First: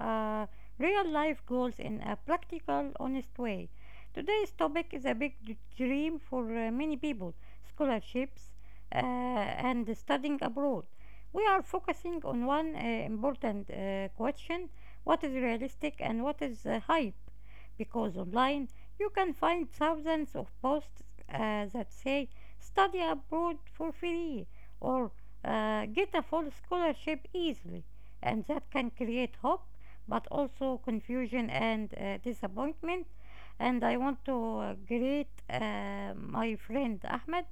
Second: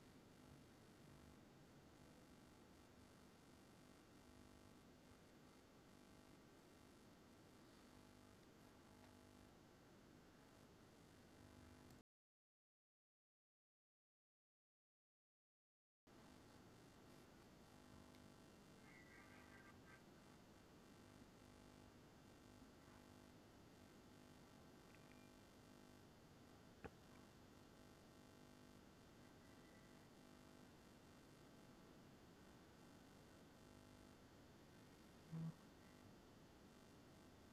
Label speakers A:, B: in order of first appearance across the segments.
A: real life goals in a practical, honest way. Today's topic is a big dream for many people, scholarships and studying abroad. We are focusing on one important question, what is realistic and what is hype? Because online you can find thousands of posts that say study abroad for free, or get a full scholarship easily, and that can create hope but also confusion and disappointment. And I want to greet my friend Ahmed,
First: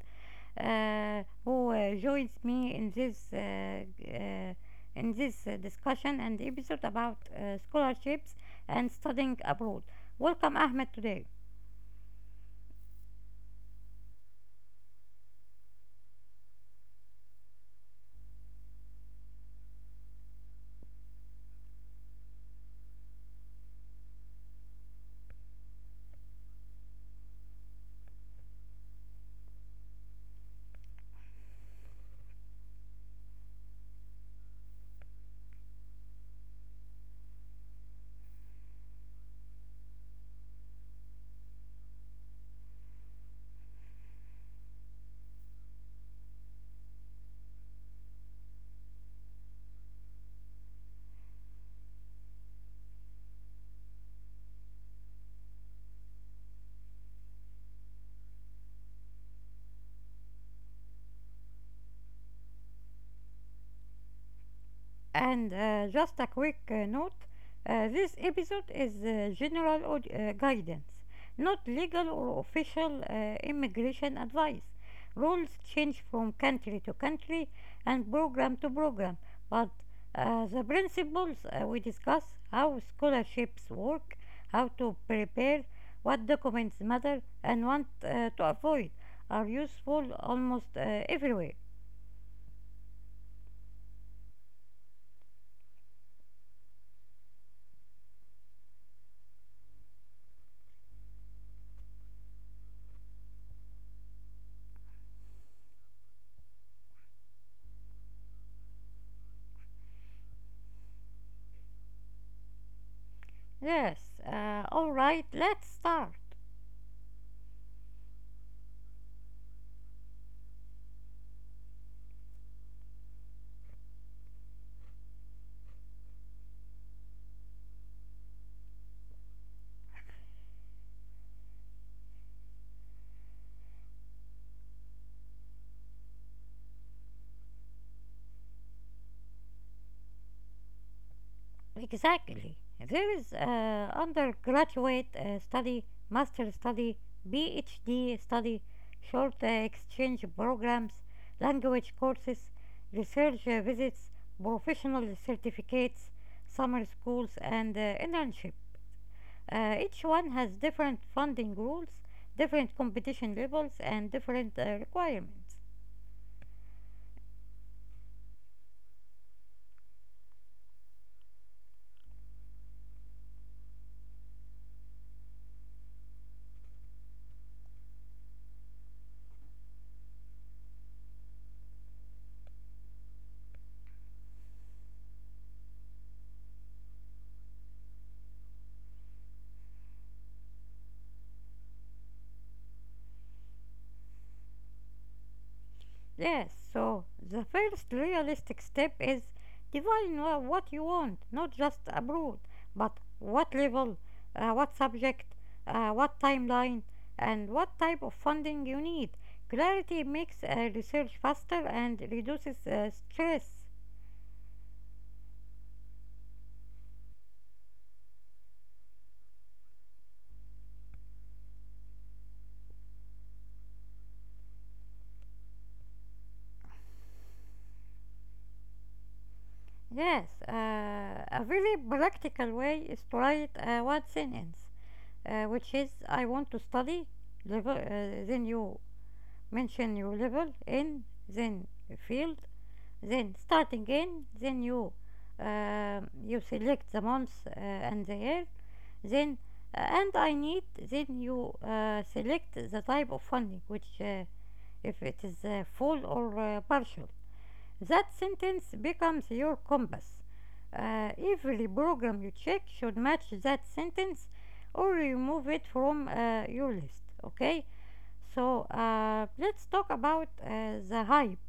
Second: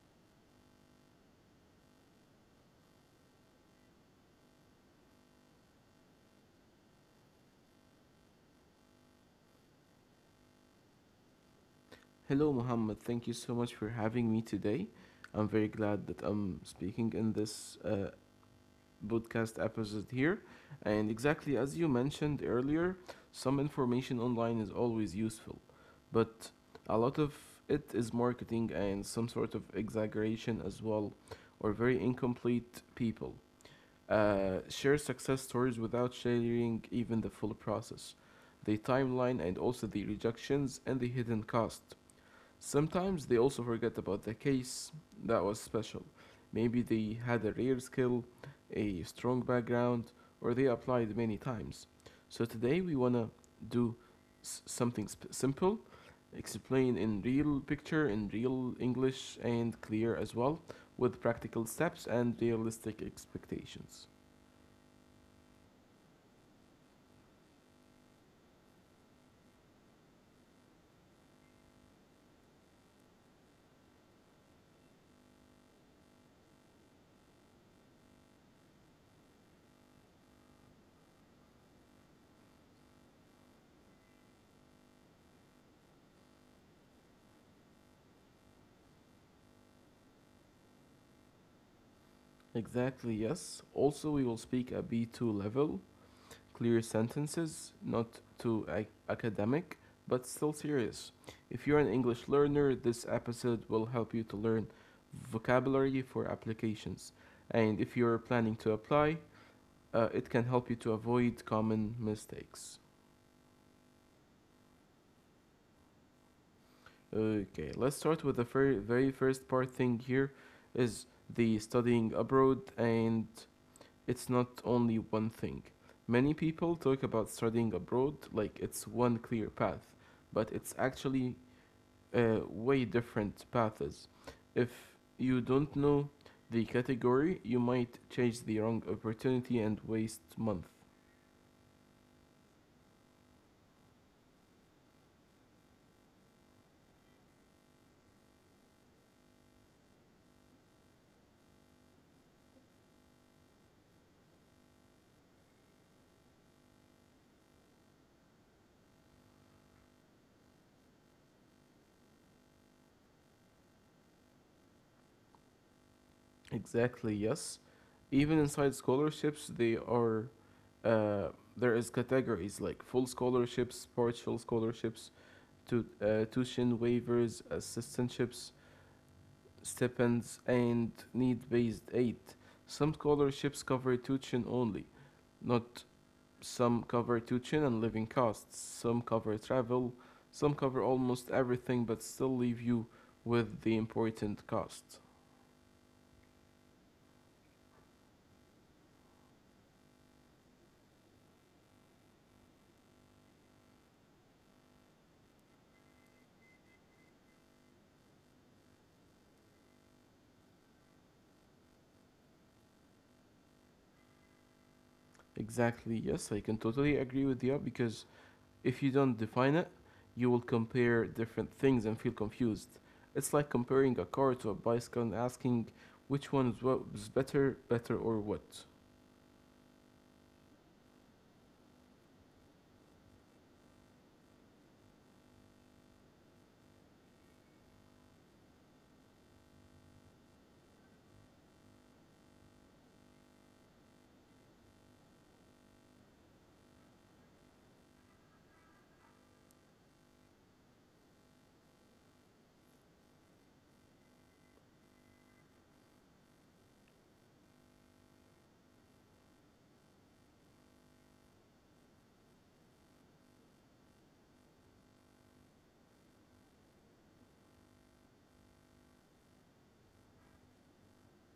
A: who joins me uh, in this discussion and episode about scholarships and studying abroad. Welcome, Ahmed, today.
B: Hello, Mohammed. Thank you so much for having me today. I'm very glad that I'm speaking in this podcast episode here. And exactly as you mentioned earlier, some information online is always useful, but a lot of it is marketing and some sort of exaggeration as well, or very incomplete people. Share success stories without sharing even the full process, the timeline, and also the rejections and the hidden cost. Sometimes they also forget about the case that was special. Maybe they had a rare skill, a strong background, or they applied many times. So today we want to do something simple, explain in real picture, in real English, and clear as well, with practical steps and realistic expectations.
A: And just a quick note, this episode is general guidance, not legal or official immigration advice. Rules change from country to country and program to program, but the principles we discuss, how scholarships work, how to prepare, what documents matter, and what to avoid, are useful almost everywhere.
B: Exactly, yes. Also, we will speak a B2 level clear sentences, not too academic, but still serious. If you're an English learner, this episode will help you to learn vocabulary for applications. And if you're planning to apply, it can help you to avoid common mistakes.
A: Yes, alright, let's start.
B: Okay, let's start with the very first part thing here is the studying abroad and it's not only one thing. Many people talk about studying abroad like it's one clear path, but it's actually way different paths. If you don't know the category, you might chase the wrong opportunity and waste months.
A: Exactly. There is undergraduate study, master study, PhD study, short exchange programs, language courses, research visits, professional certificates, summer schools, and internship. Each one has different funding rules, different competition levels, and different requirements.
B: Exactly, yes. Even inside scholarships, they are uh, there is categories like full scholarships, partial scholarships, tuition waivers, assistantships, stipends, and need based aid. Some scholarships cover tuition only, not some cover tuition and living costs, some cover travel, some cover almost everything but still leave you with the important costs.
A: Yes, so the first realistic step is define what you want, not just a broad, but what level, what subject, what timeline, and what type of funding you need. Clarity makes research faster and reduces stress.
B: Exactly, yes, I can totally agree with you because if you don't define it, you will compare different things and feel confused. It's like comparing a car to a bicycle and asking which one is what is better, better or what.
A: Yes, a very practical way is to write one sentence, which is I want to study level, then you mention your level in, then field, then start again then you you select the month and the year, then and I need, then you select the type of funding, which if it is full or partial. That sentence becomes your compass. Every program you check should match that sentence or remove it from your list. Okay, so let's talk about the hype.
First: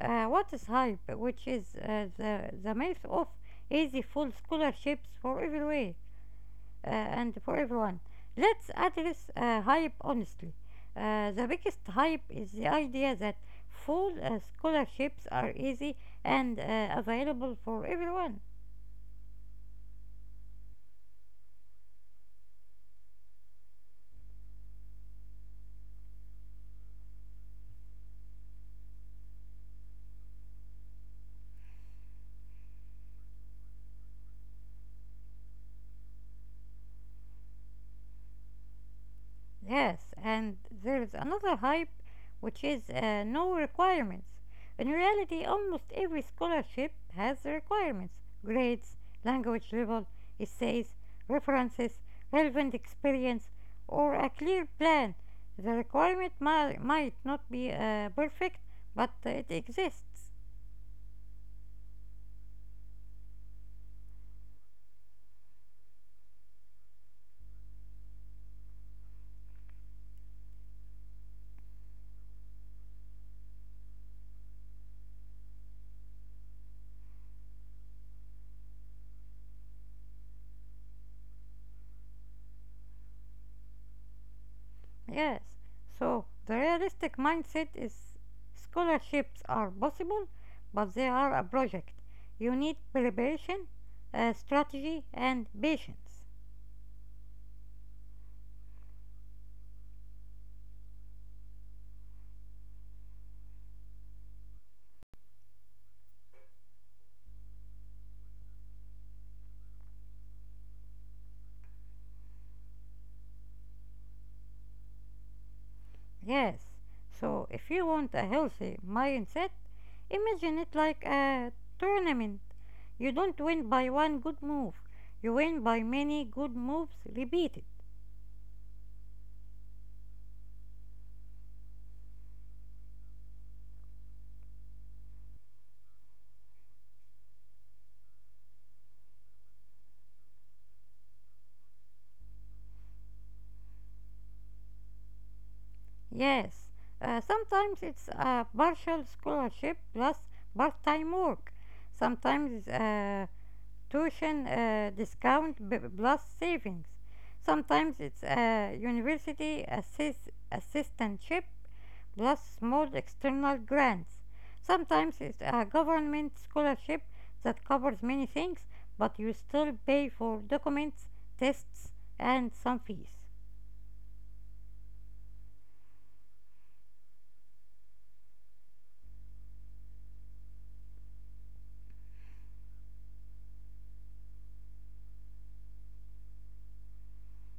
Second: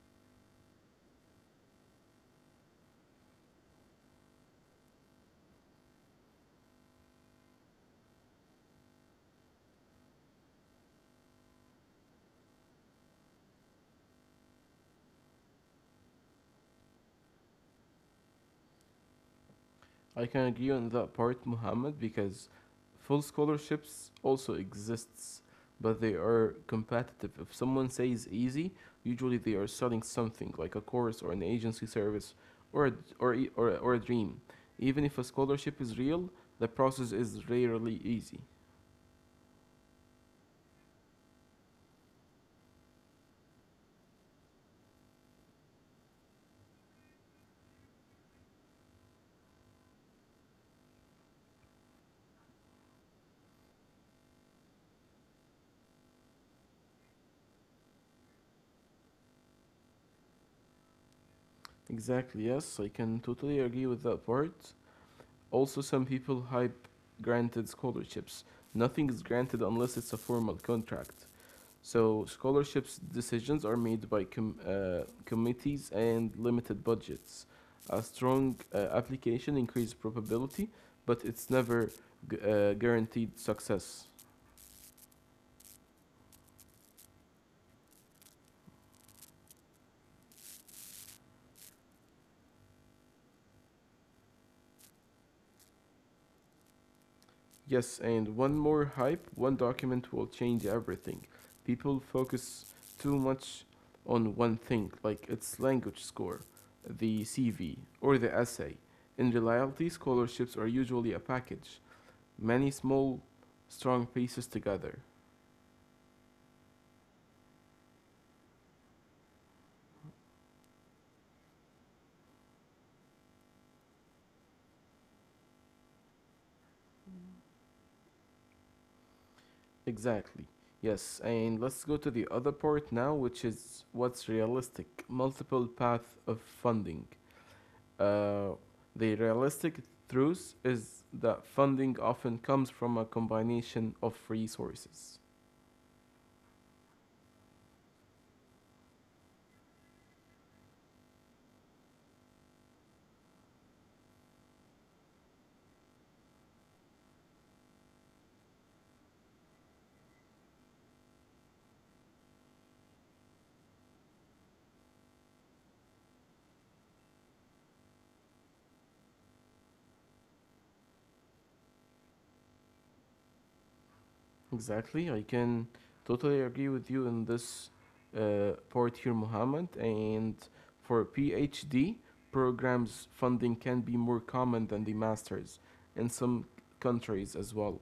A: What is HYPE, which is the myth of easy full scholarships for everywhere and for everyone. Let's address HYPE honestly. The biggest hype is the idea that full scholarships are easy and available for everyone.
B: I can agree on that part, Muhammad, because full scholarships also exists, but they are competitive. If someone says easy, usually they are selling something like a course or an agency service or a, or a dream. Even if a scholarship is real, the process is rarely easy.
A: Yes, and there's another hype, which is no requirements. In reality, almost every scholarship has the requirements: grades, language level, essays, references, relevant experience, or a clear plan. The requirement might not be perfect, but it exists.
B: Exactly, yes, I can totally agree with that part. Also, some people hype granted scholarships. Nothing is granted unless it's a formal contract. So scholarships decisions are made by committees and limited budgets. A strong application increases probability, but it's never guaranteed success.
A: Yes. So the realistic mindset is scholarships are possible, but they are a project. You need preparation, strategy, and patience.
B: Yes, and one more hype, one document will change everything. People focus too much on one thing, like its language score, the CV, or the essay. In reality, scholarships are usually a package, many small, strong pieces together.
A: Yes. So if you want a healthy mindset, imagine it like a tournament. You don't win by one good move. You win by many good moves repeated.
B: Exactly. Yes, and let's go to the other part now, which is what's realistic. Multiple path of funding. Uh, the realistic truth is that funding often comes from a combination of resources.
A: Yes, sometimes it's a partial scholarship plus part time work, sometimes tuition discount plus savings, sometimes it's a university assistantship plus small external grants, sometimes it's a government scholarship that covers many things, but you still pay for documents, tests, and some fees.
B: Exactly, I can totally agree with you in this part here, Mohammed. And for PhD programs, funding can be more common than the masters in some countries as well.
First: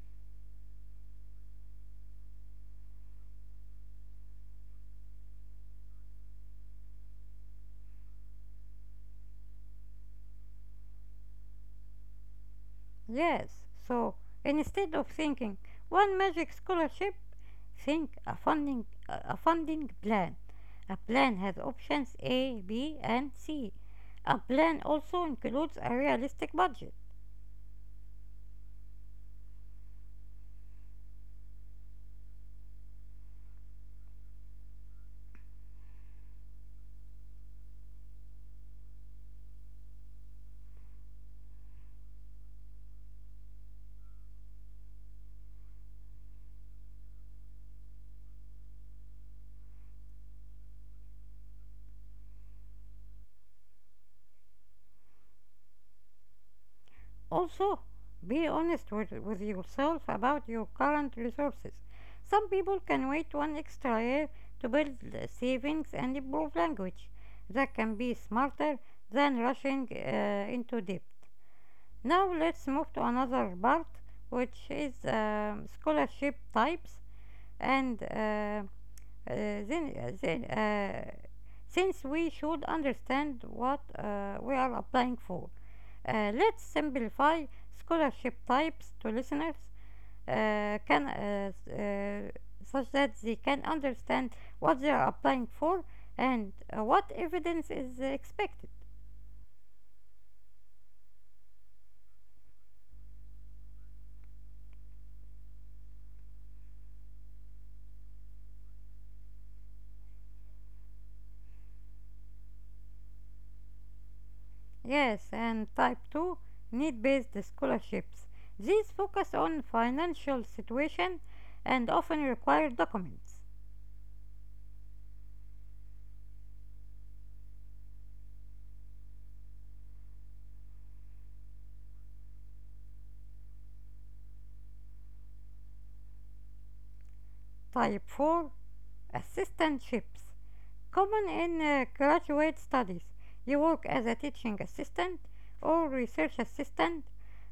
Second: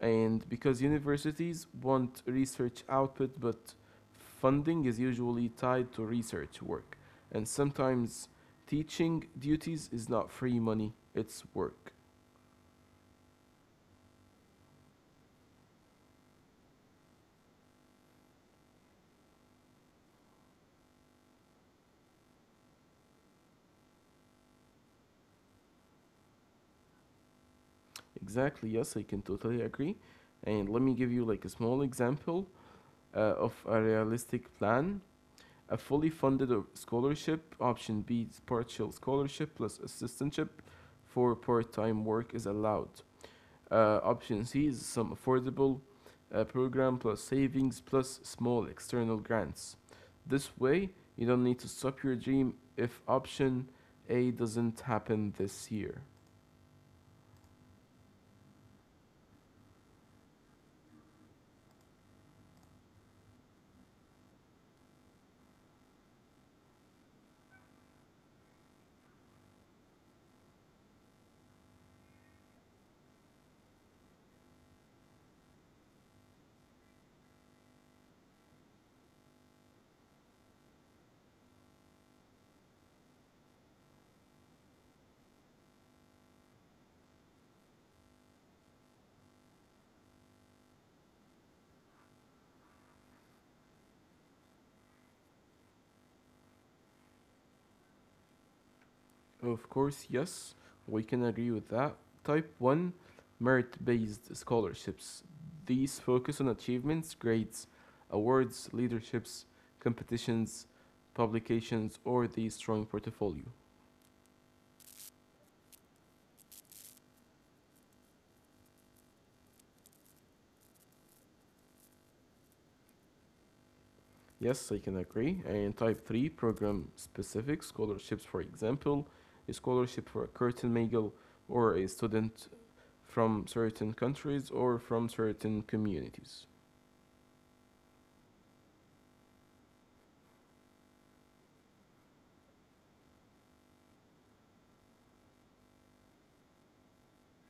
B: And because universities want research output, but funding is usually tied to research work. And sometimes teaching duties is not free money, it's work.
A: Yes, so instead of thinking one magic scholarship, think a funding plan. A plan has options A, B, and C. A plan also includes a realistic budget.
B: Exactly, yes, I can totally agree. And let me give you like a small example of a realistic plan. A fully funded scholarship, option B partial scholarship plus assistantship for part time work is allowed. Option C is some affordable program plus savings plus small external grants. This way, you don't need to stop your dream if option A doesn't happen this year.
A: Also, be honest with yourself about your current resources. Some people can wait one extra year to build savings and improve language. That can be smarter than rushing into debt. Now let's move to another part, which is scholarship types, and then since we should understand what we are applying for, let's simplify scholarship types to listeners can uh, such that they can understand what they are applying for and what evidence is expected.
B: Of course, yes, we can agree with that. Type 1 merit based scholarships. These focus on achievements, grades, awards, leaderships, competitions, publications, or the strong portfolio.
A: Yes, and type 2, need based scholarships. These focus on financial situation and often require documents.
B: Yes, I can agree. And type 3 program specific scholarships, for example, a scholarship for a curtain Magel or a student from certain countries or from certain communities.
A: Type 4, assistantships. Common in graduate studies. You work as a teaching assistant or research assistant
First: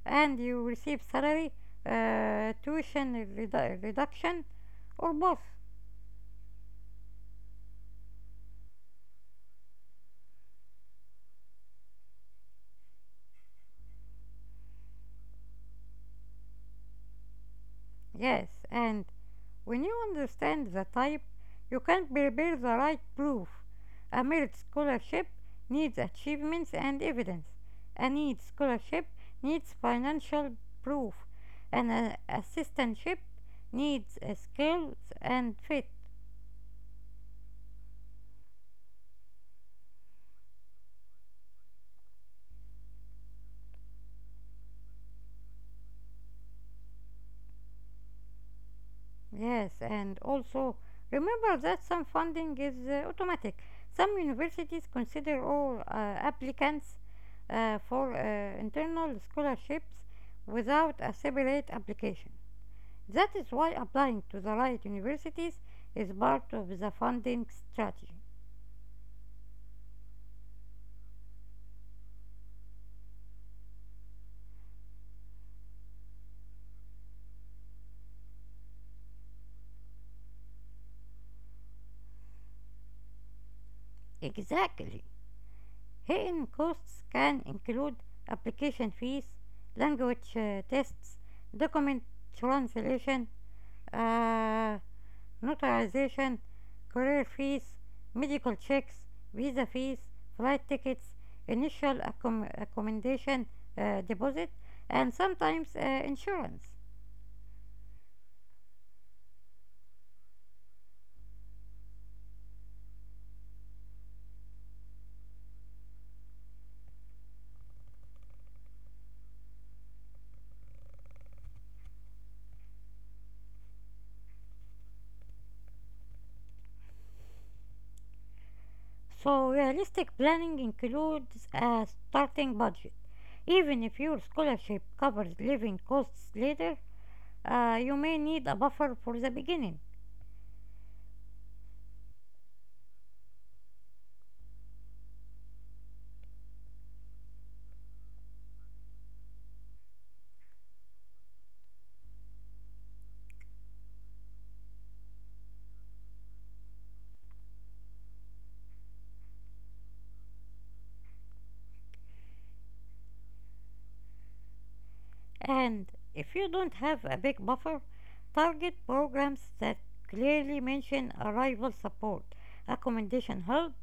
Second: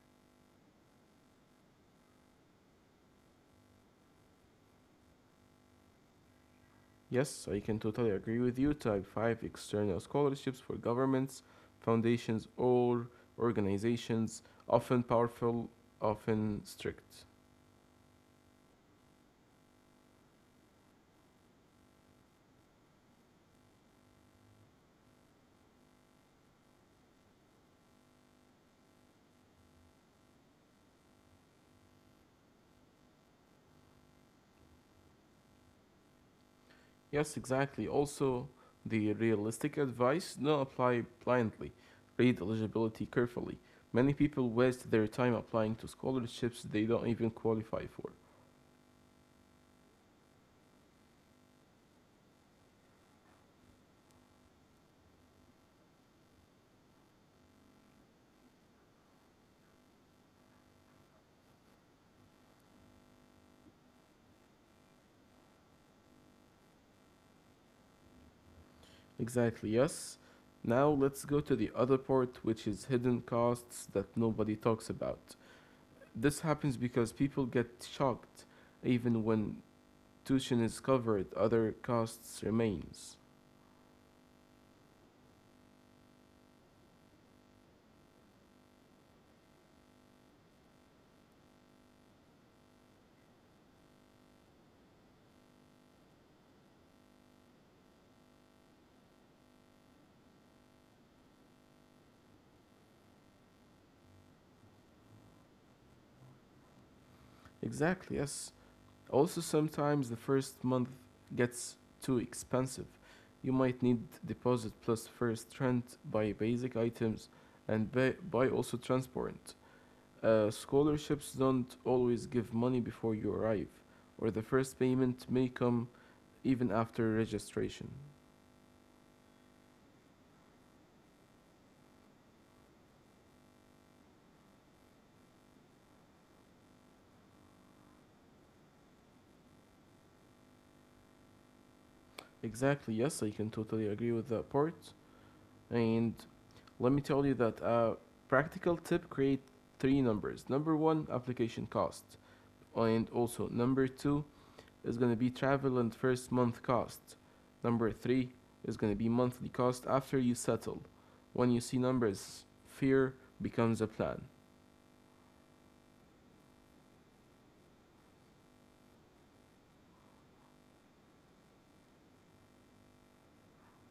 A: and you receive salary, tuition reduction, or both.
B: Yes, I can totally agree with you. Type 5 external scholarships for governments, foundations, or organizations, often powerful, often strict.
A: Yes, and when you understand the type, you can prepare the right proof. A merit scholarship needs achievements and evidence. A need scholarship needs financial proof. An assistantship needs skills and fit.
B: Yes, exactly. Also, the realistic advice don't apply blindly. Read eligibility carefully. Many people waste their time applying to scholarships they don't even qualify for.
A: Yes, and also remember that some funding is automatic. Some universities consider all applicants for internal scholarships without a separate application. That is why applying to the right universities is part of the funding strategy.
B: Exactly, yes. Now let's go to the other part, which is hidden costs that nobody talks about. This happens because people get shocked even when tuition is covered, other costs remains.
A: Exactly. Hidden costs can include application fees, language tests, document translation, uh, notarization, career fees, medical checks, visa fees, flight tickets, initial accommodation deposit, and sometimes insurance.
B: Exactly, yes. Also, sometimes the first month gets too expensive. You might need deposit plus first rent, buy basic items, and buy also transport. Scholarships don't always give money before you arrive, or the first payment may come even after registration.
A: So, realistic planning includes a starting budget. Even if your scholarship covers living costs later, you may need a buffer for the beginning.
B: Exactly, yes, I can totally agree with that part. And let me tell you that a practical tip create three numbers. Number one, application cost, and also number two, is going to be travel and first month cost. Number three is going to be monthly cost after you settle. When you see numbers, fear becomes a plan.
A: And if you don't have a big buffer, target programs that clearly mention arrival support, accommodation help,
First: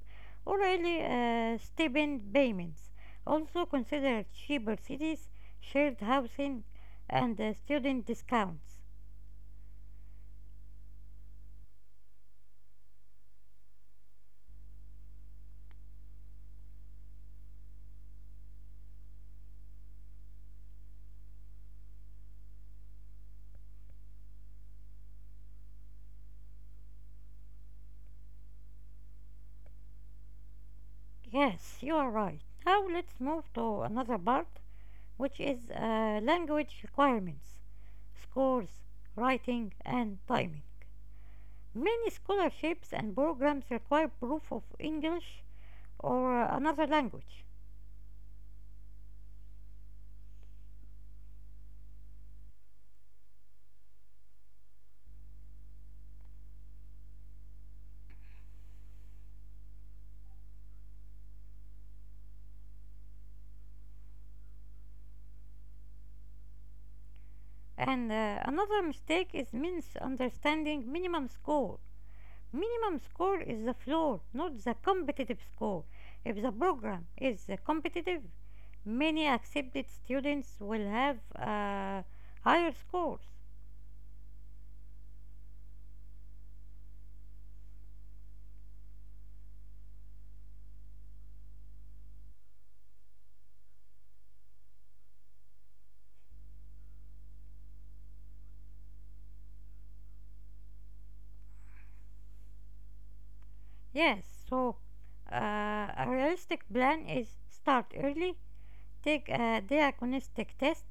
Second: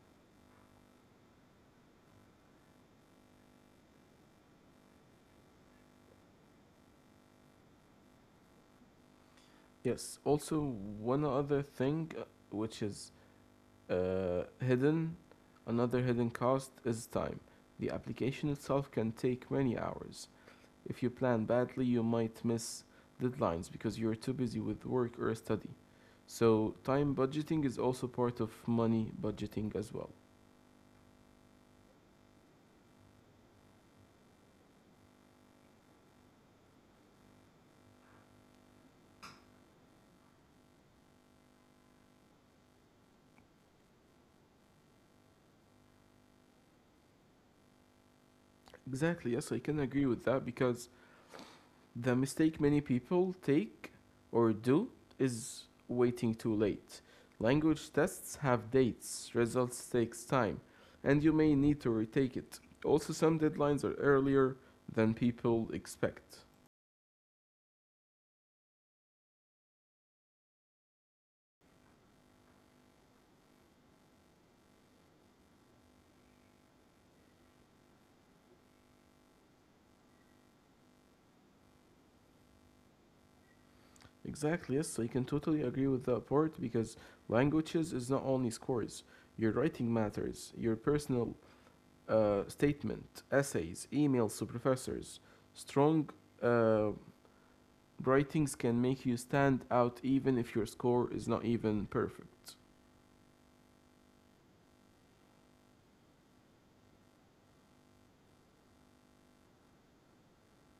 A: or early stipend payments. Also consider cheaper cities, shared housing, and student discounts.
B: Yes. Also, one other thing which is hidden, another hidden cost is time. The application itself can take many hours. If you plan badly, you might miss deadlines because you're too busy with work or study. So, time budgeting is also part of money budgeting as well.
A: Yes, you are right. Now let's move to another part, which is language requirements, scores, writing, and timing. Many scholarships and programs require proof of English or another language.
B: Exactly, yes, I can agree with that because the mistake many people take or do is waiting too late. Language tests have dates, results takes time, and you may need to retake it. Also, some deadlines are earlier than people expect.
A: And another mistake is misunderstanding minimum score. Minimum score is the floor, not the competitive score. If the program is competitive, many accepted students will have higher scores.
B: Exactly, yes, I can totally agree with that part because languages is not only scores. Your writing matters, your personal statement, essays, emails to professors, strong uh, writings can make you stand out even if your score is not even perfect.
A: Yes, so a realistic plan is start early, take a diagnostic test,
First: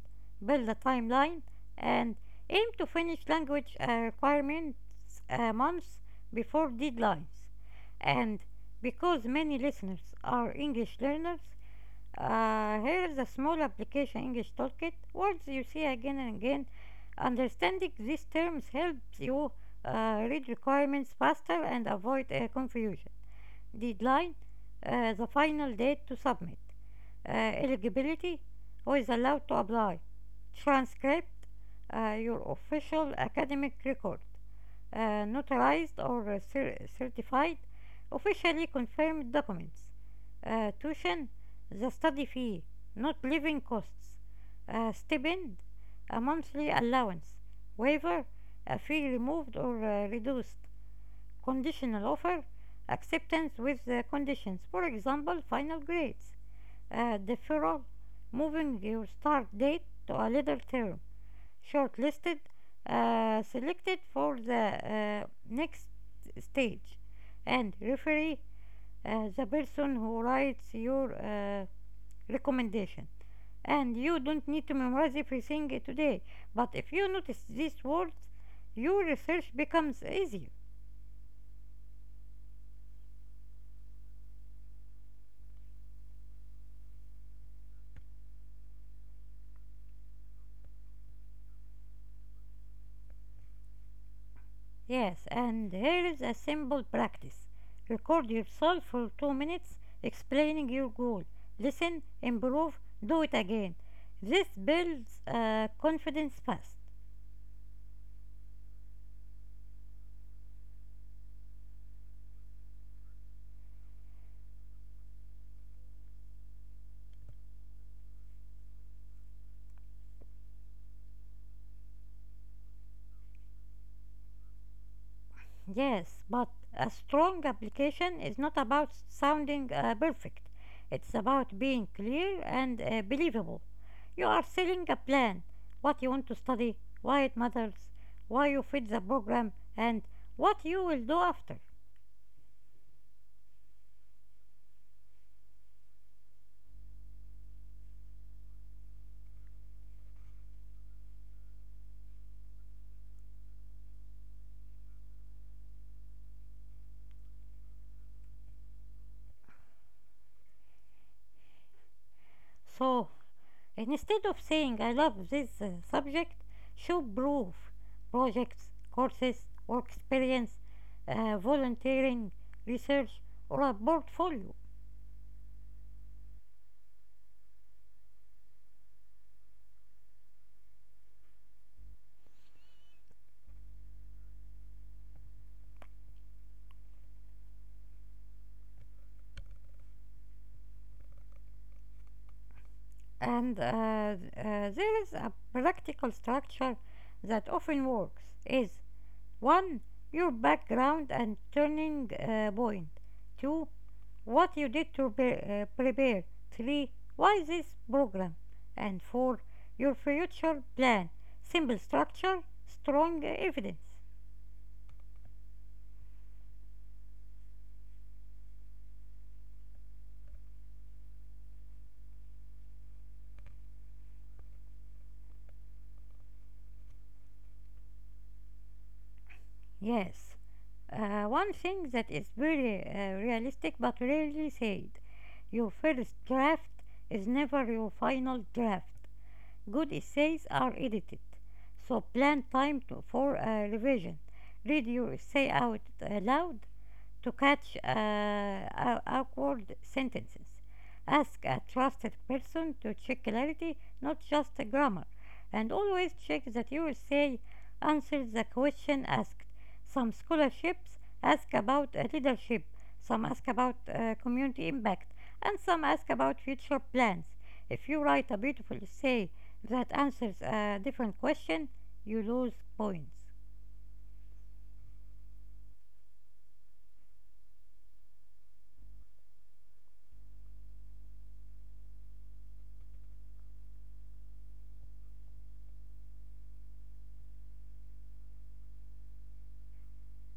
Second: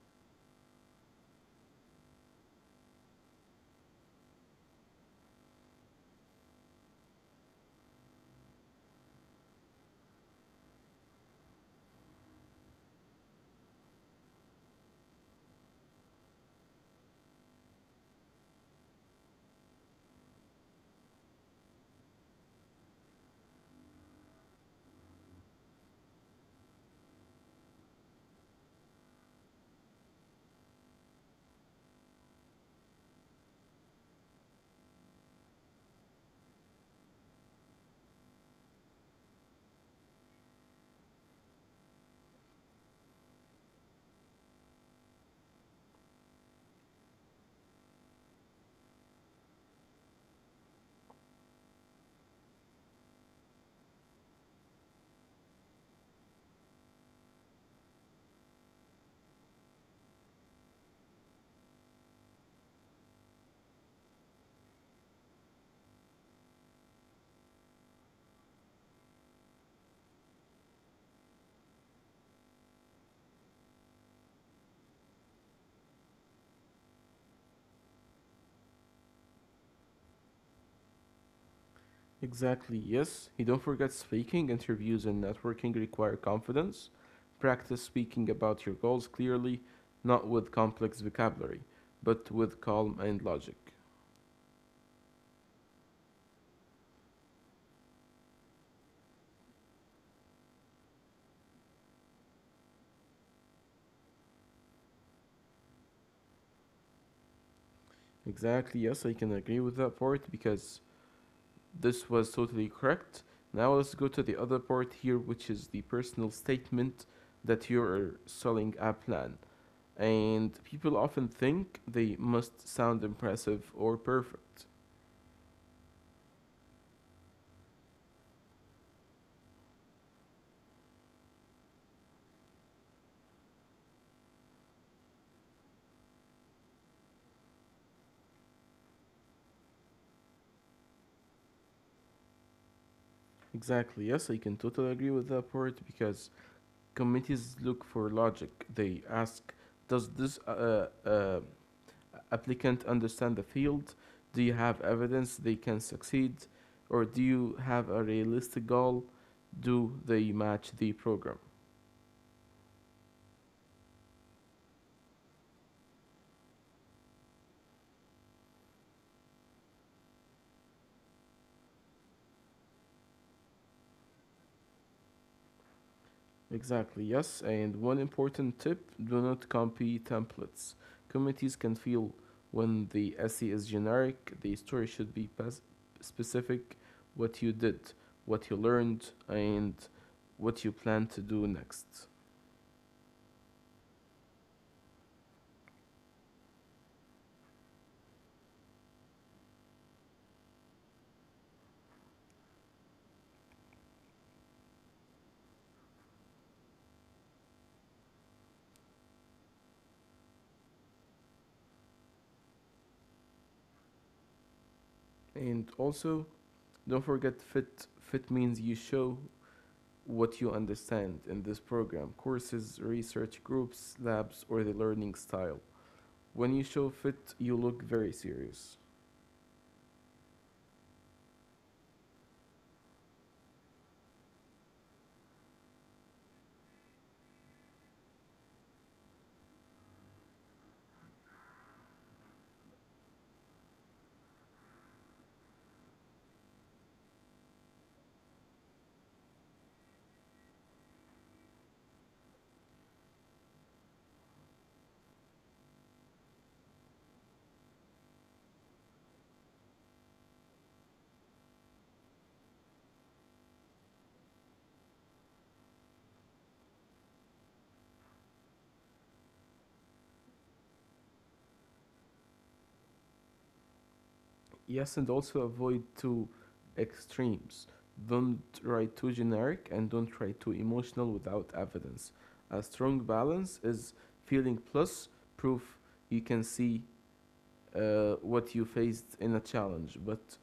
A: build a timeline, and aim to finish language requirements months before deadlines. And because many listeners are English learners, here is a small application English toolkit. Words you see again and again. Understanding these terms helps you read requirements faster and avoid confusion. Deadline, the final date to submit. Eligibility, who is allowed to apply. Transcript, your official academic record, notarized or certified, officially confirmed documents. Tuition, the study fee, not living costs. Stipend, a monthly allowance. Waiver, a fee removed or reduced. Conditional offer, acceptance with conditions. For example, final grades. Deferral, moving your start date to a later term. Shortlisted, selected for the next stage. And referee, the person who writes your recommendation. And you don't need to memorize everything today, but if you notice these words, your research becomes easier.
B: Exactly, yes. You don't forget speaking, interviews, and networking require confidence. Practice speaking about your goals clearly, not with complex vocabulary, but with calm and logic.
A: Yes, and here is a simple practice. Record yourself for 2 minutes explaining your goal. Listen, improve, do it again. This builds confidence fast.
B: Exactly, yes, I can agree with that part because this was totally correct. Now let's go to the other part here, which is the personal statement that you're selling a plan. And people often think they must sound impressive or perfect.
A: Yes, but a strong application is not about sounding perfect, it's about being clear and believable. You are selling a plan: what you want to study, why it matters, why you fit the program, and what you will do after.
B: Exactly, yes, I can totally agree with that part because committees look for logic. They ask, does this applicant understand the field? Do you have evidence they can succeed? Or do you have a realistic goal? Do they match the program?
A: So, And instead of saying I love this subject, show proof: projects, courses, work experience, volunteering, research, or a portfolio.
B: Exactly, yes. And one important tip do not copy templates. Committees can feel when the essay is generic, the story should be specific what you did, what you learned, and what you plan to do next.
A: And there is a practical structure that often works is: 1. Your background and turning point. 2. What you did to prepare. 3. Why this program? And 4. Your future plan. Simple structure, strong evidence.
B: And also, don't forget fit. Fit means you show what you understand in this program courses, research groups, labs, or the learning style. When you show fit, you look very serious.
A: Yes. One thing that is very realistic but rarely said: your first draft is never your final draft. Good essays are edited, so plan time for a revision. Read your essay out loud to catch awkward sentences. Ask a trusted person to check clarity, not just the grammar. And always check that your essay answers the question asked. Some scholarships ask about leadership, some ask about community impact, and some ask about future plans. If you write a beautiful essay that answers a different question, you lose points.
B: Yes, and also avoid two extremes. Don't write too generic and don't write too emotional without evidence. A strong balance is feeling plus proof you can see what you faced in a challenge, but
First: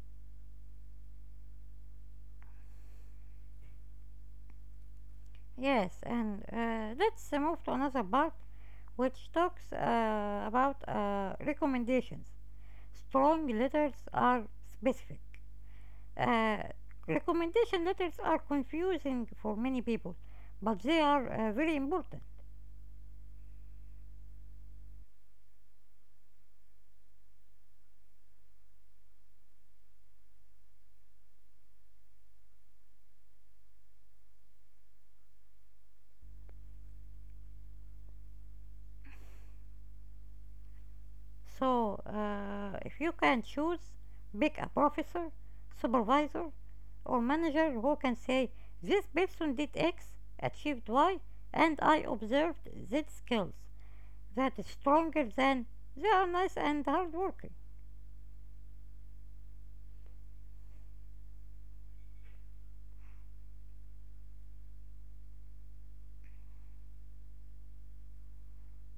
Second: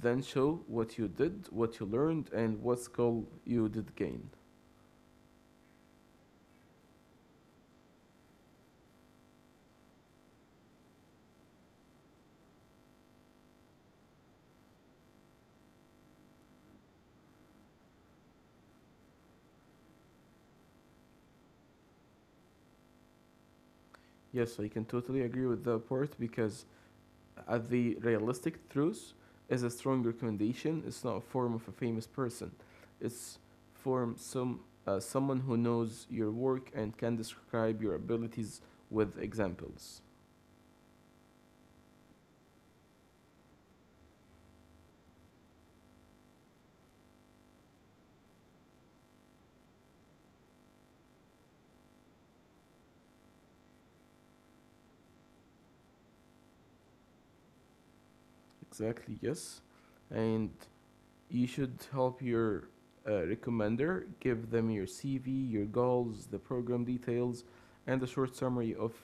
B: then show what you did, what you learned, and what skill you did gain.
A: Yes, and let's move to another part, which talks about recommendations. Strong letters are specific. Uh, Recommendation letters are confusing for many people, but they are very important.
B: Yes, I can totally agree with that part because at the realistic truth is a strong recommendation. It's not a form of a famous person. It's form someone who knows your work and can describe your abilities with examples.
A: So, if you can choose, pick a professor, supervisor, or manager who can say, "This person did X, achieved Y, and I observed Z skills." That is stronger than "they are nice and hardworking."
B: Exactly. Yes, and you should help your recommender give them your CV, your goals, the program details, and a short summary of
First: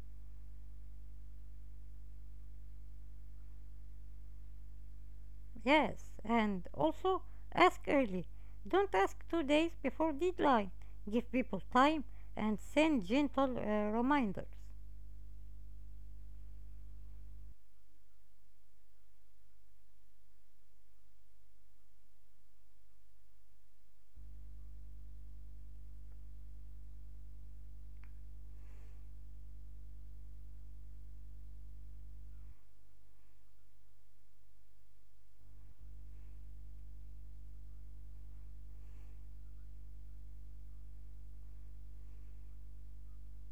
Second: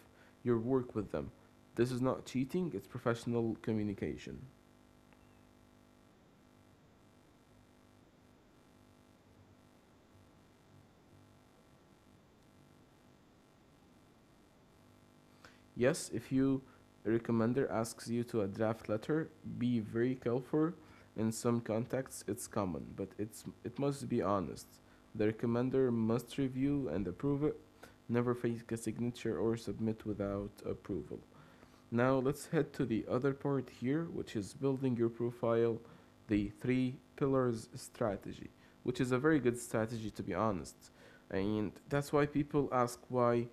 B: your work with them. This is not cheating. It's professional communication.
A: Yes, and also ask early. Don't ask 2 days before deadline. Give people time and send gentle reminders.
B: Yes, if you recommender asks you to a draft letter, be very careful. In some contexts, it's common, but it's it must be honest. The recommender must review and approve it. Never fake a signature or submit without approval. Now let's head to the other part here, which is building your profile, the three pillars strategy, which is a very good strategy to be honest. And that's why people ask why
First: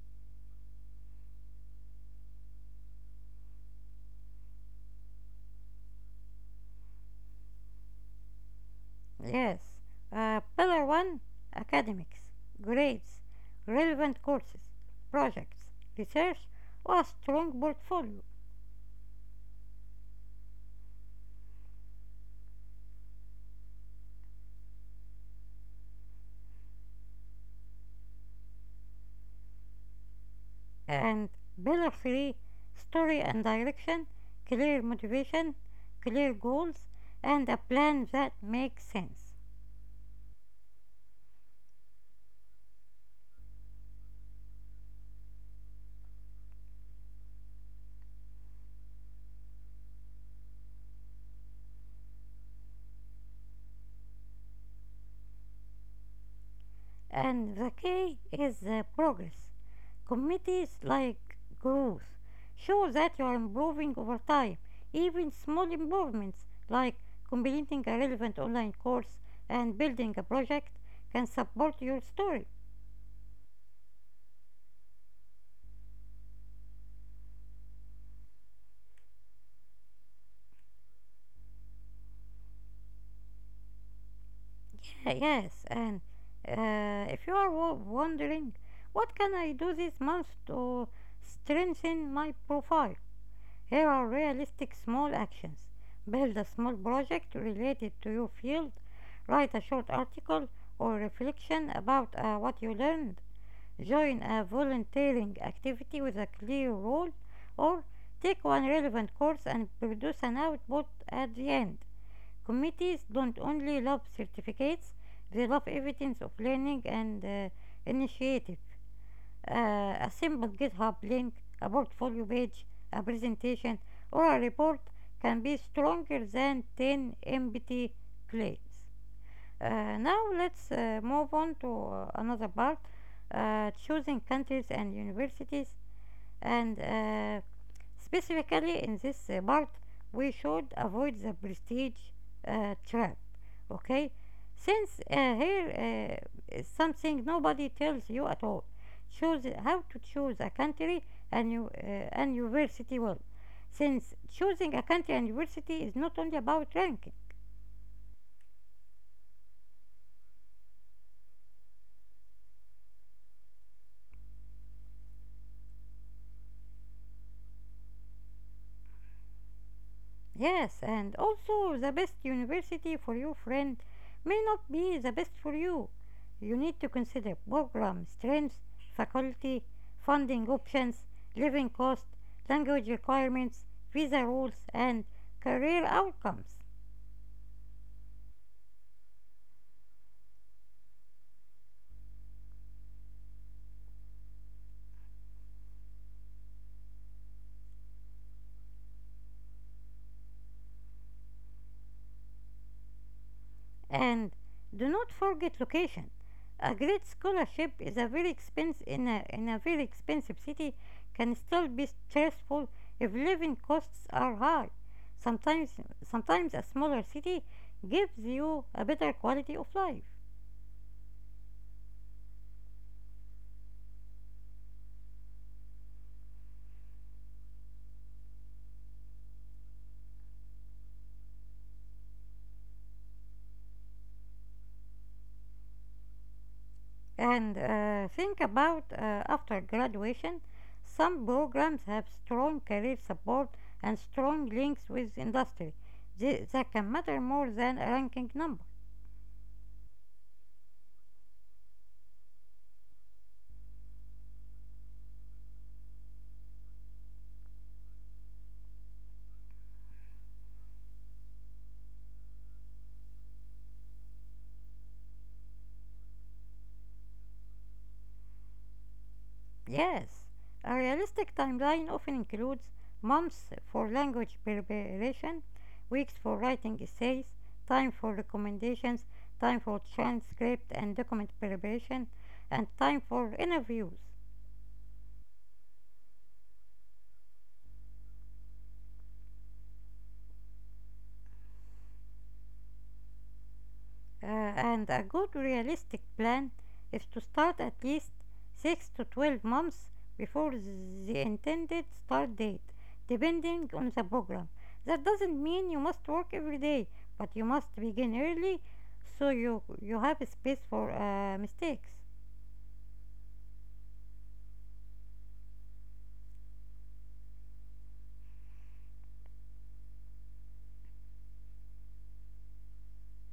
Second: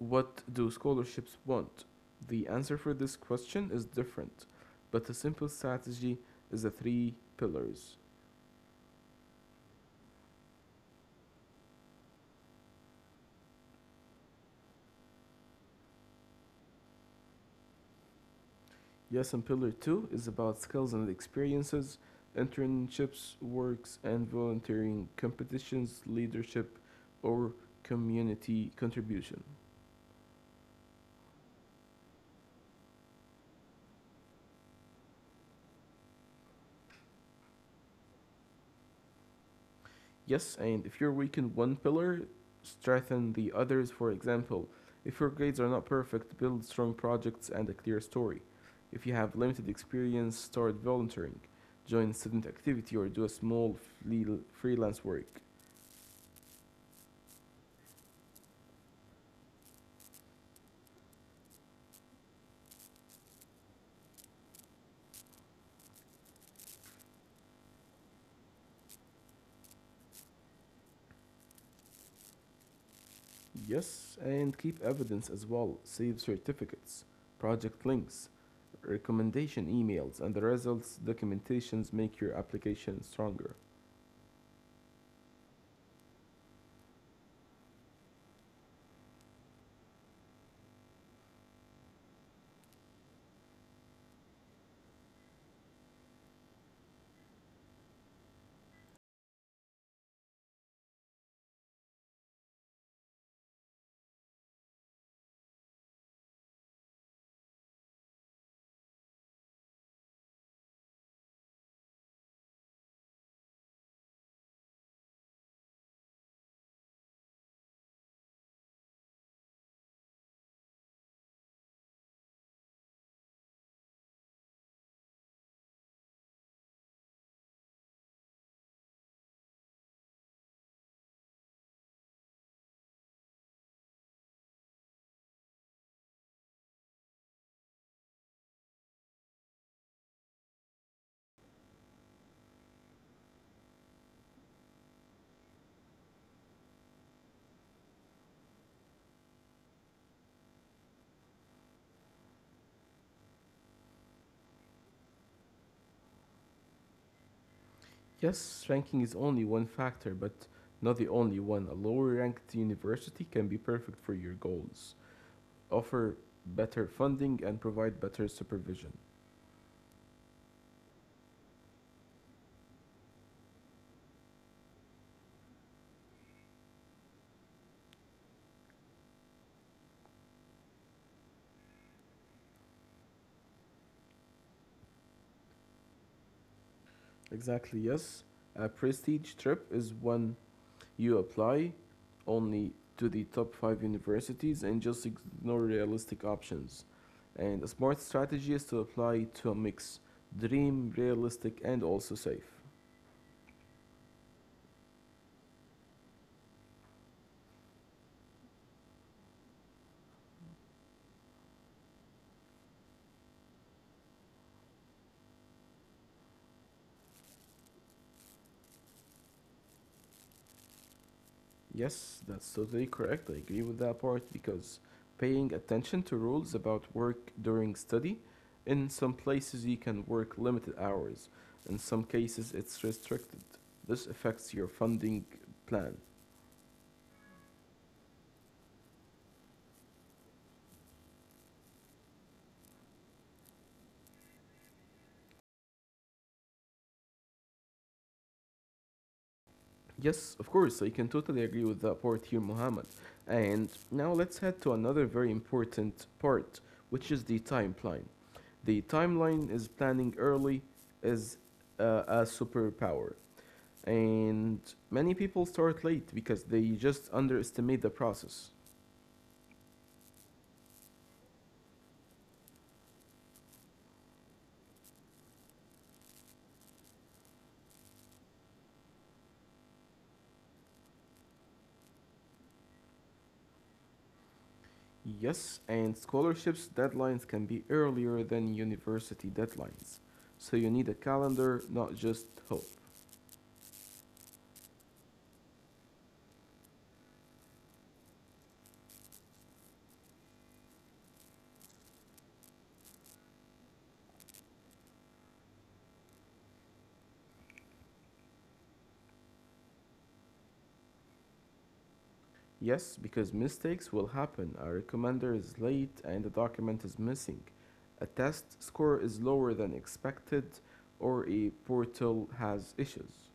B: what do scholarships want? The answer for this question is different, but the simple strategy is the three pillars.
A: Yes, pillar one, academics: grades, relevant courses, projects, research, or a strong portfolio.
B: Yes, and pillar two is about skills and experiences, internships, works and volunteering, competitions, leadership, or community contribution.
A: And pillar three, story and direction: clear motivation, clear goals, and a plan that makes sense.
B: Yes, and if you're weak in one pillar, strengthen the others, for example. If your grades are not perfect, build strong projects and a clear story. If you have limited experience, start volunteering, join student activity, or do a small freelance work.
A: And the K is progress. Committees like growth. Show that you are improving over time. Even small improvements like completing a relevant online course and building a project can support your story.
B: Yes, and keep evidence as well. Save certificates, project links, recommendation emails, and the results documentations make your application stronger.
A: Yeah, yes, and if you are wondering what can I do this month to strengthen my profile, here are realistic small actions. Build a small project related to your field. Write a short article or reflection about what you learned. Join a volunteering activity with a clear role or take one relevant course and produce an output at the end. Committees don't only love certificates, they love evidence of learning and initiative. A simple GitHub link, a portfolio page, a presentation, or a report can be stronger than 10 empty claims. Now let's move on to another part, choosing countries and universities and Specifically in this part, we should avoid the prestige trap. Okay, since here is something nobody tells you at all. Choose how to choose a country and you and university well, since choosing a country and university is not only about ranking.
B: Yes, ranking is only one factor, but not the only one. A lower ranked university can be perfect for your goals, offer better funding, and provide better supervision.
A: Yes, and also the best university for your friend may not be the best for you. You need to consider program strengths, faculty, funding options, living cost, language requirements, visa rules, and career outcomes.
B: Exactly, yes. A prestige trip is when you apply only to the top five universities and just ignore realistic options. And a smart strategy is to apply to a mix: dream, realistic, and also safe.
A: And do not forget location. A great scholarship is a very expense in a very expensive city can still be stressful if living costs are high. Sometimes sometimes a smaller city gives you a better quality of life.
B: Yes, that's totally correct. I agree with that part because paying attention to rules about work during study, in some places you can work limited hours, in some cases it's restricted. This affects your funding plan.
A: And think about after graduation, some programs have strong career support and strong links with industry. That can matter more than a ranking number.
B: Yes, of course, I can totally agree with that part here, Mohammed. And now let's head to another very important part, which is the timeline. The timeline is planning early is a superpower. And many people start late because they just underestimate the process.
A: Yes, a realistic timeline often includes months for language preparation, weeks for writing essays, time for recommendations, time for transcript and document preparation, and time for interviews.
B: Yes, and scholarships deadlines can be earlier than university deadlines. So you need a calendar, not just hope.
A: And a good realistic plan is to start at least 6 to 12 months before the intended start date, depending on the program. That doesn't mean you must work every day, but you must begin early so you have space for mistakes.
B: Yes, because mistakes will happen. A recommender is late and the document is missing. A test score is lower than expected or a portal has issues.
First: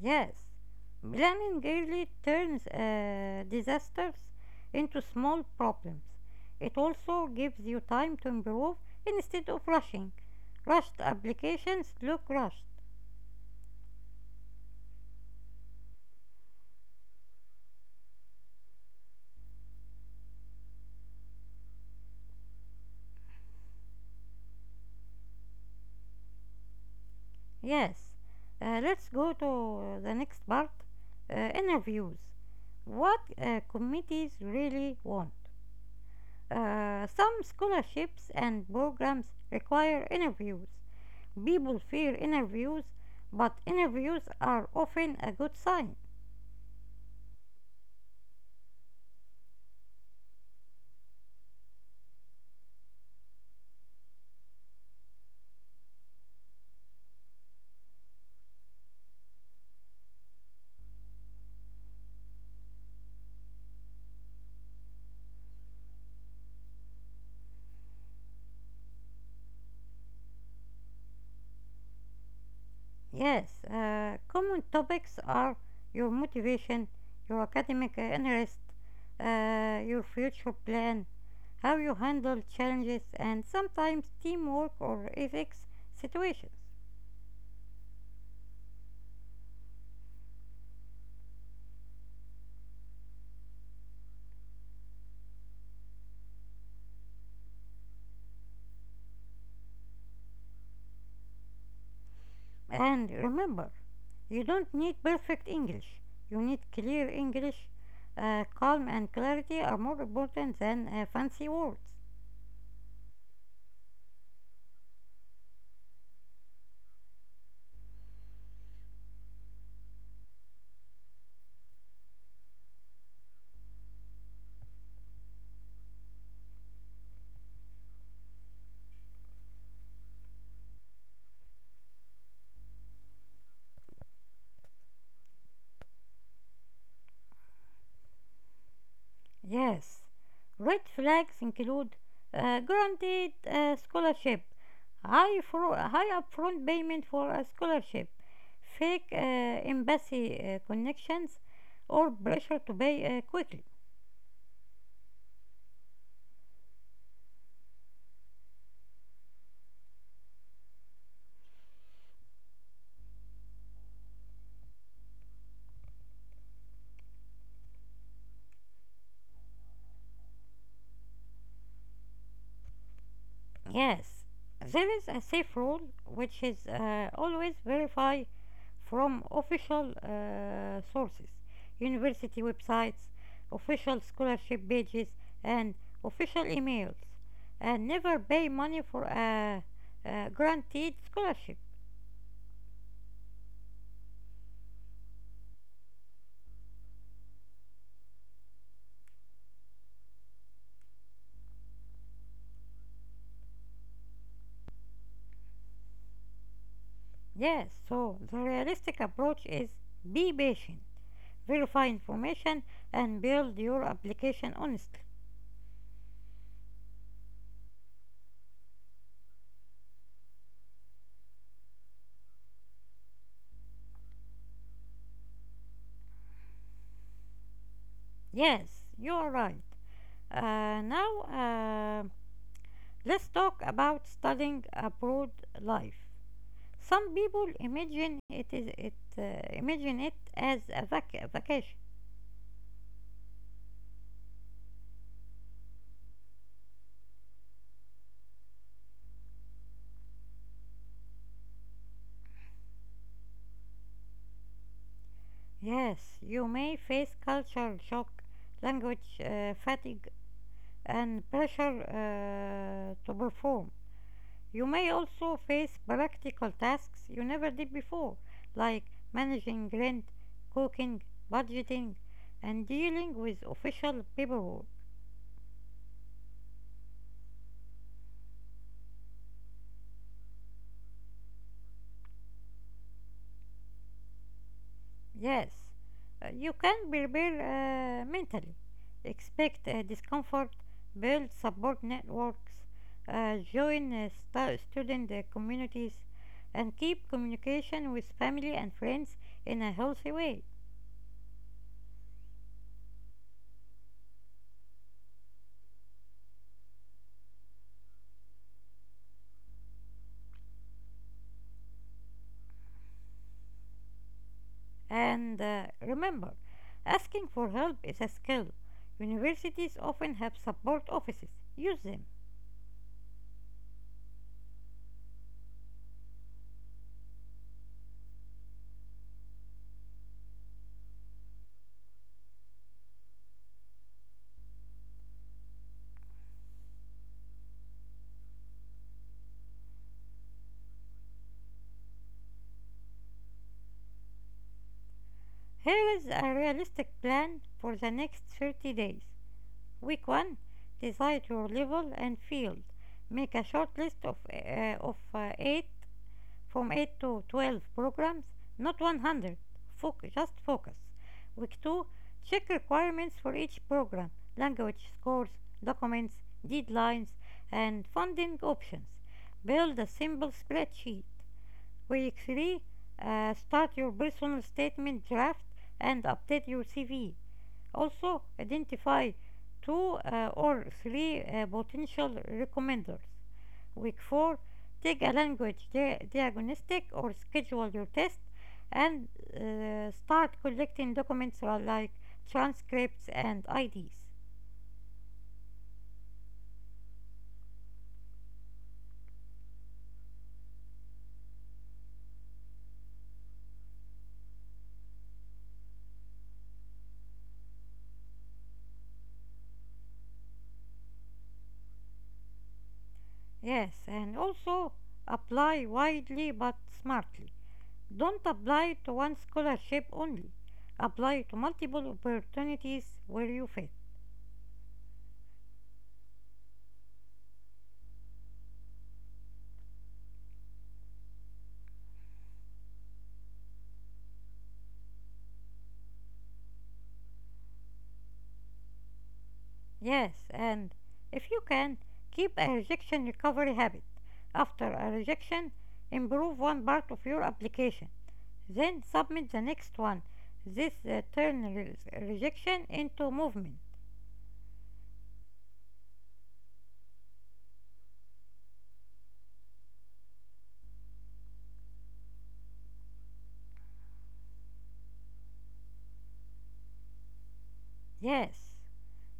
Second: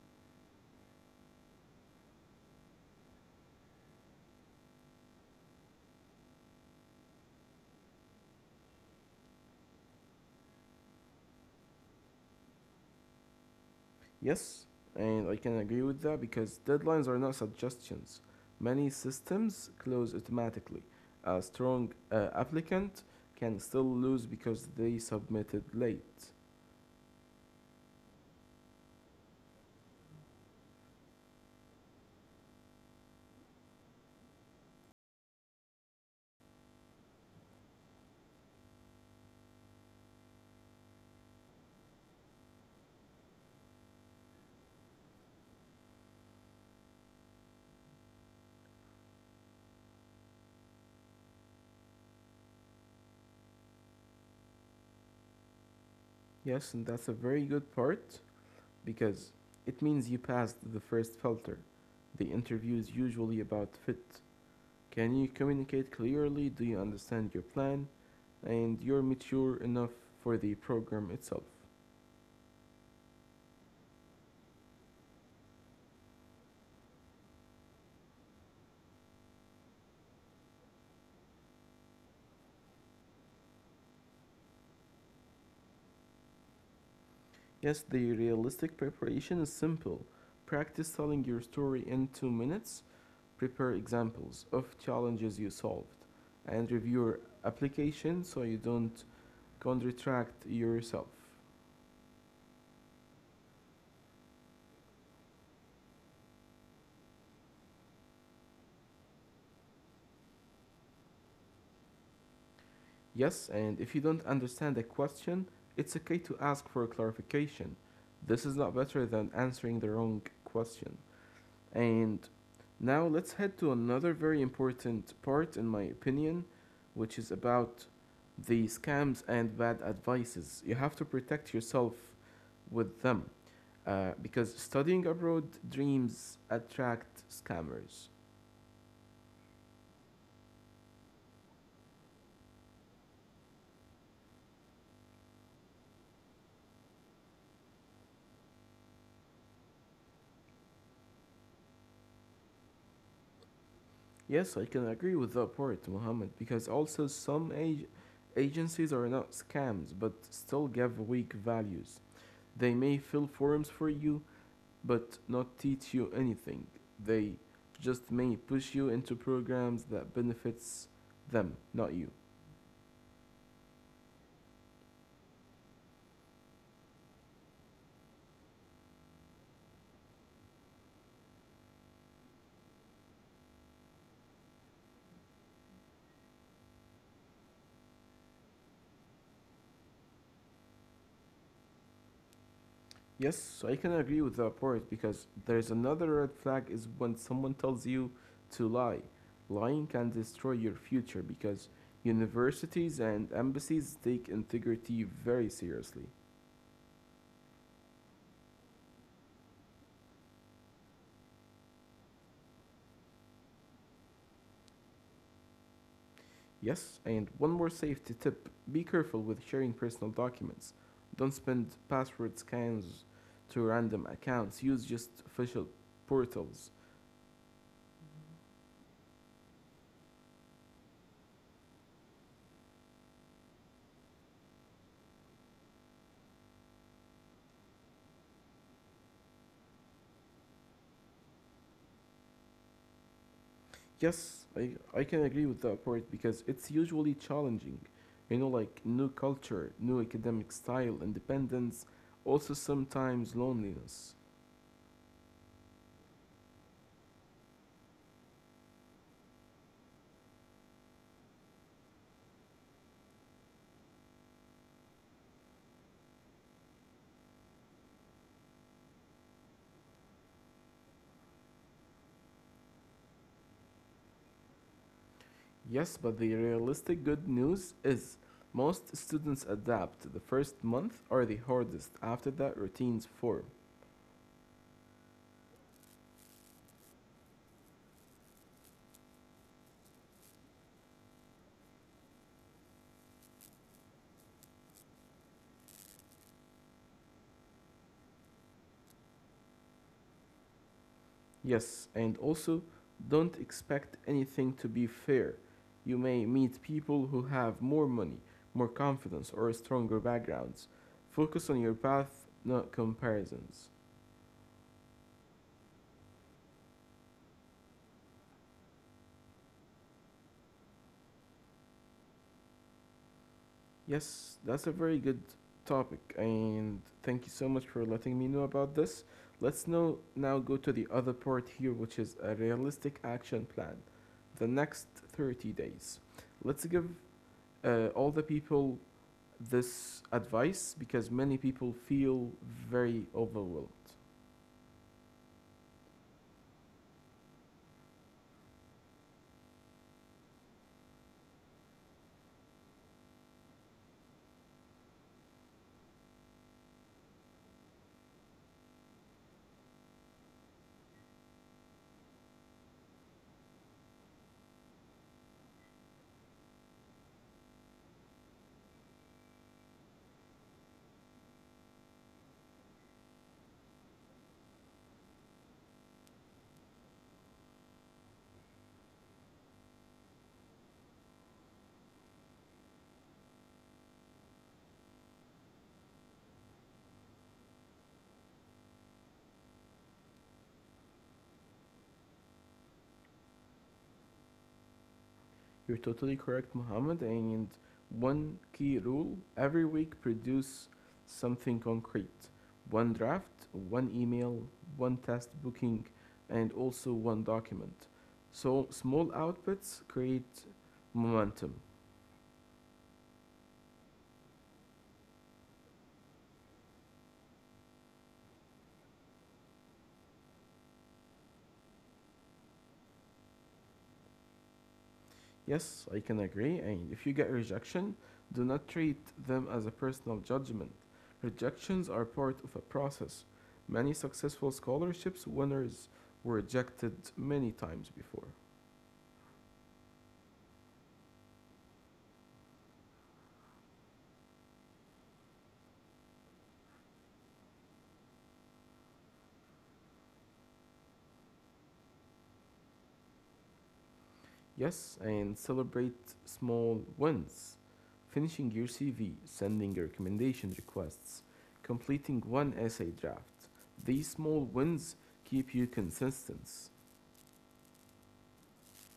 A: Yes, planning early turns disasters into small problems. It also gives you time to improve instead of rushing. Rushed. Applications look rushed.
B: Yes, and I can agree with that because deadlines are not suggestions. Many systems close automatically. A strong applicant can still lose because they submitted late.
A: Yes. Let's go to the next part. Interviews. What committees really want. Some scholarships and programs require interviews. People fear interviews, but interviews are often a good sign.
B: Yes, and that's a very good part because it means you passed the first filter. The interview is usually about fit. Can you communicate clearly? Do you understand your plan? And you're mature enough for the program itself.
A: Yes, common topics are your motivation, your academic interest, your future plan, how you handle challenges, and sometimes teamwork or ethics situations.
B: Yes, the realistic preparation is simple. Practice telling your story in 2 minutes, prepare examples of challenges you solved, and review your application so you don't contradict yourself.
A: And remember, you don't need perfect English. You need clear English. Calm and clarity are more important than fancy words.
B: Yes, and if you don't understand a question, it's okay to ask for clarification. This is not better than answering the wrong question. And now let's head to another very important part, in my opinion, which is about the scams and bad advices. You have to protect yourself with them because studying abroad dreams attract scammers.
A: Yes, red flags include guaranteed scholarship, high upfront payment for a scholarship, fake embassy connections, or pressure to pay quickly.
B: Yes, I can agree with that part, Mohammed, because also agencies are not scams but still give weak values. They may fill forms for you but not teach you anything. They just may push you into programs that benefits them, not you.
A: Yes, there is a safe rule, which is always verify from official sources, university websites, official scholarship pages, and official emails, and never pay money for a guaranteed scholarship.
B: Yes, so I can agree with that part because there's another red flag is when someone tells you to lie. Lying can destroy your future because universities and embassies take integrity very seriously.
A: Yes, so the realistic approach is be patient, verify information, and build your application honestly.
B: Yes, and one more safety tip: be careful with sharing personal documents. Don't spend password scans to random accounts, use just official portals.
A: Yes, you are right. Now, let's talk about studying abroad life. Some people imagine it is it as a vacation.
B: Yes, I can agree with that part because it's usually challenging. You know, like new culture, new academic style, independence, also sometimes loneliness.
A: Yes, you may face cultural shock, language fatigue, and pressure to perform. You may also face practical tasks you never did before, like managing rent, cooking, budgeting, and dealing with official paperwork.
B: Yes, but the realistic good news is most students adapt. The first month are the hardest, after that, routines form.
A: Yes, you can prepare mentally. Expect discomfort, build support networks, join student communities, and keep communication with family and friends in a healthy way.
B: Yes, and also don't expect anything to be fair. You may meet people who have more money, more confidence, or stronger backgrounds. Focus on your path, not comparisons.
A: And remember, asking for help is a skill. Universities often have support offices. Use them.
B: Yes, that's a very good topic, and thank you so much for letting me know about this. Let's now go to the other part here, which is a realistic action plan. The next 30 days. Let's give all the people this advice because many people feel very overwhelmed.
A: Here is a realistic plan for the next 30 days. Week 1: decide your level and field. Make a short list of 8 from 8 to 12 programs, not 100. Focus, just focus. Week 2: check requirements for each program, language scores, documents, deadlines, and funding options. Build a simple spreadsheet. Week 3: start your personal statement draft and update your CV. Also, identify two or three potential recommenders. Week 4, take a language diagnostic or schedule your test and start collecting documents like transcripts and IDs.
B: You're totally correct, Muhammad. And one key rule: every week produce something concrete: one draft, one email, one test booking, and also one document. So small outputs create momentum.
A: Yes, and also apply widely but smartly. Don't apply to one scholarship only. Apply to multiple opportunities where you fit.
B: Yes, I can agree. And if you get rejection, do not treat them as a personal judgment. Rejections are part of a process. Many successful scholarships winners were rejected many times before.
A: Yes, and if you can, keep a rejection recovery habit. After a rejection, improve one part of your application, then submit the next one. This turns rejection into movement.
B: Yes, and celebrate small wins. Finishing your CV, sending your recommendation requests, completing one essay draft. These small wins keep you consistent.
A: Yes,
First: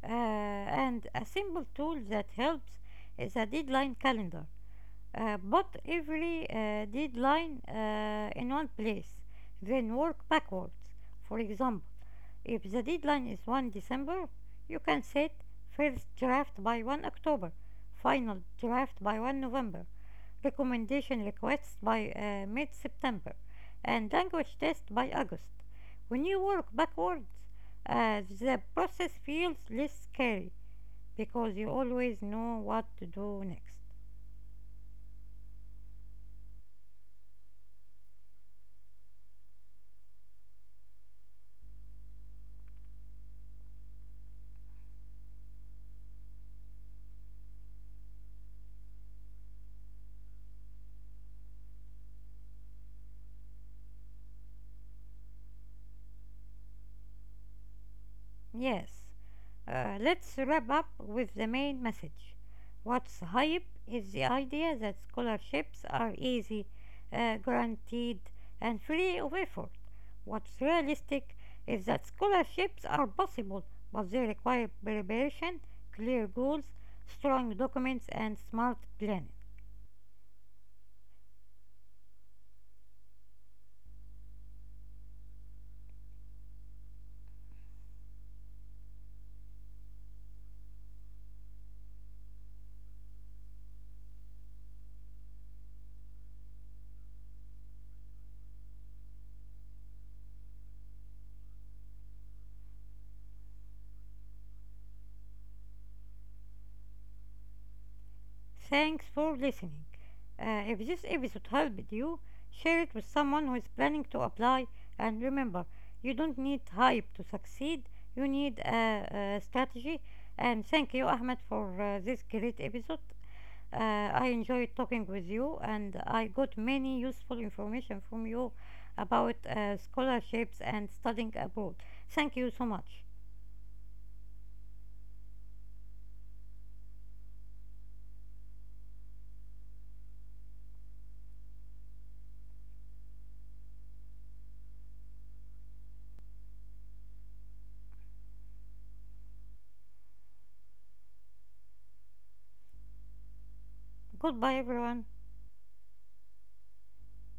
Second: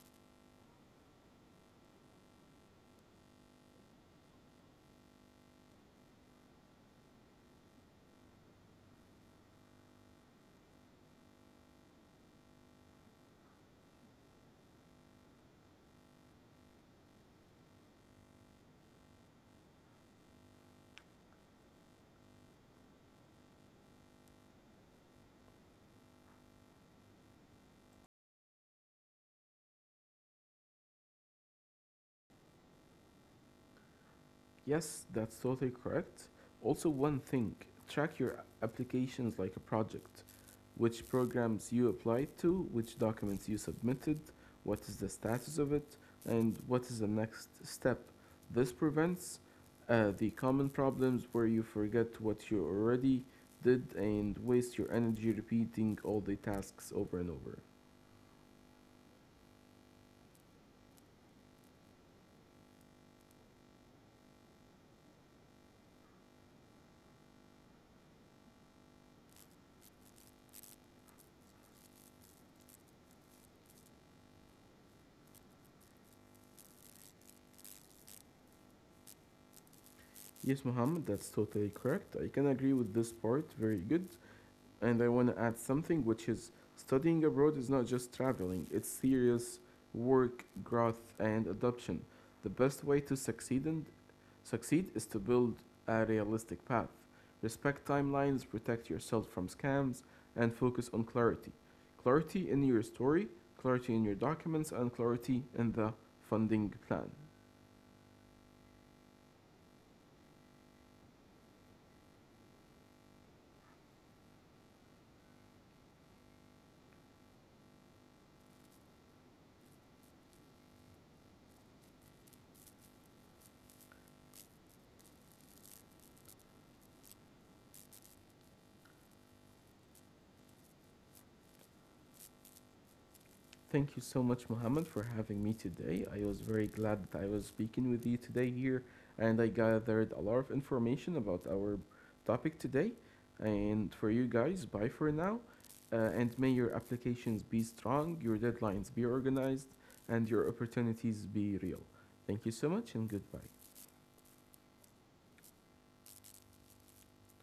A: and a simple tool that helps is a deadline calendar. Put every deadline in one place, then work backwards. For example, if the deadline is 1 December, you can set first draft by 1 October, final draft by 1 November, recommendation requests by mid September, and language test by August. When you work backwards, the process feels less scary because you always know what to do next.
B: Yes, that's totally correct. Also, one thing: track your applications like a project. Which programs you applied to, which documents you submitted, what is the status of it, and what is the next step. This prevents the common problems where you forget what you already did and waste your energy repeating all the tasks over and over.
A: Yes. Let's wrap up with the main message. What's hype is the idea that scholarships are easy, guaranteed, and free of effort. What's realistic is that scholarships are possible, but they require preparation, clear goals, strong documents, and smart planning.
B: Yes, Muhammad, that's totally correct. I can agree with this part. Very good. And I want to add something, which is studying abroad is not just traveling, it's serious work, growth, and adoption. The best way succeed is to build a realistic path. Respect timelines, protect yourself from scams, and focus on clarity. Clarity in your story, clarity in your documents, and clarity in the funding plan.
A: Thanks for listening. If this episode helped you, share it with someone who is planning to apply. And remember, you don't need hype to succeed, you need a strategy. And thank you, Ahmed, for this great episode. I enjoyed talking with you, and I got many useful information from you about scholarships and studying abroad. Thank you so much.
B: Thank you so much, Mohammed, for having me today. I was very glad that I was speaking with you today here, and I gathered a lot of information about our topic today. And for you guys, bye for now. And may your applications be strong, your deadlines be organized, and your opportunities be real. Thank you so much, and goodbye.
A: Goodbye, everyone.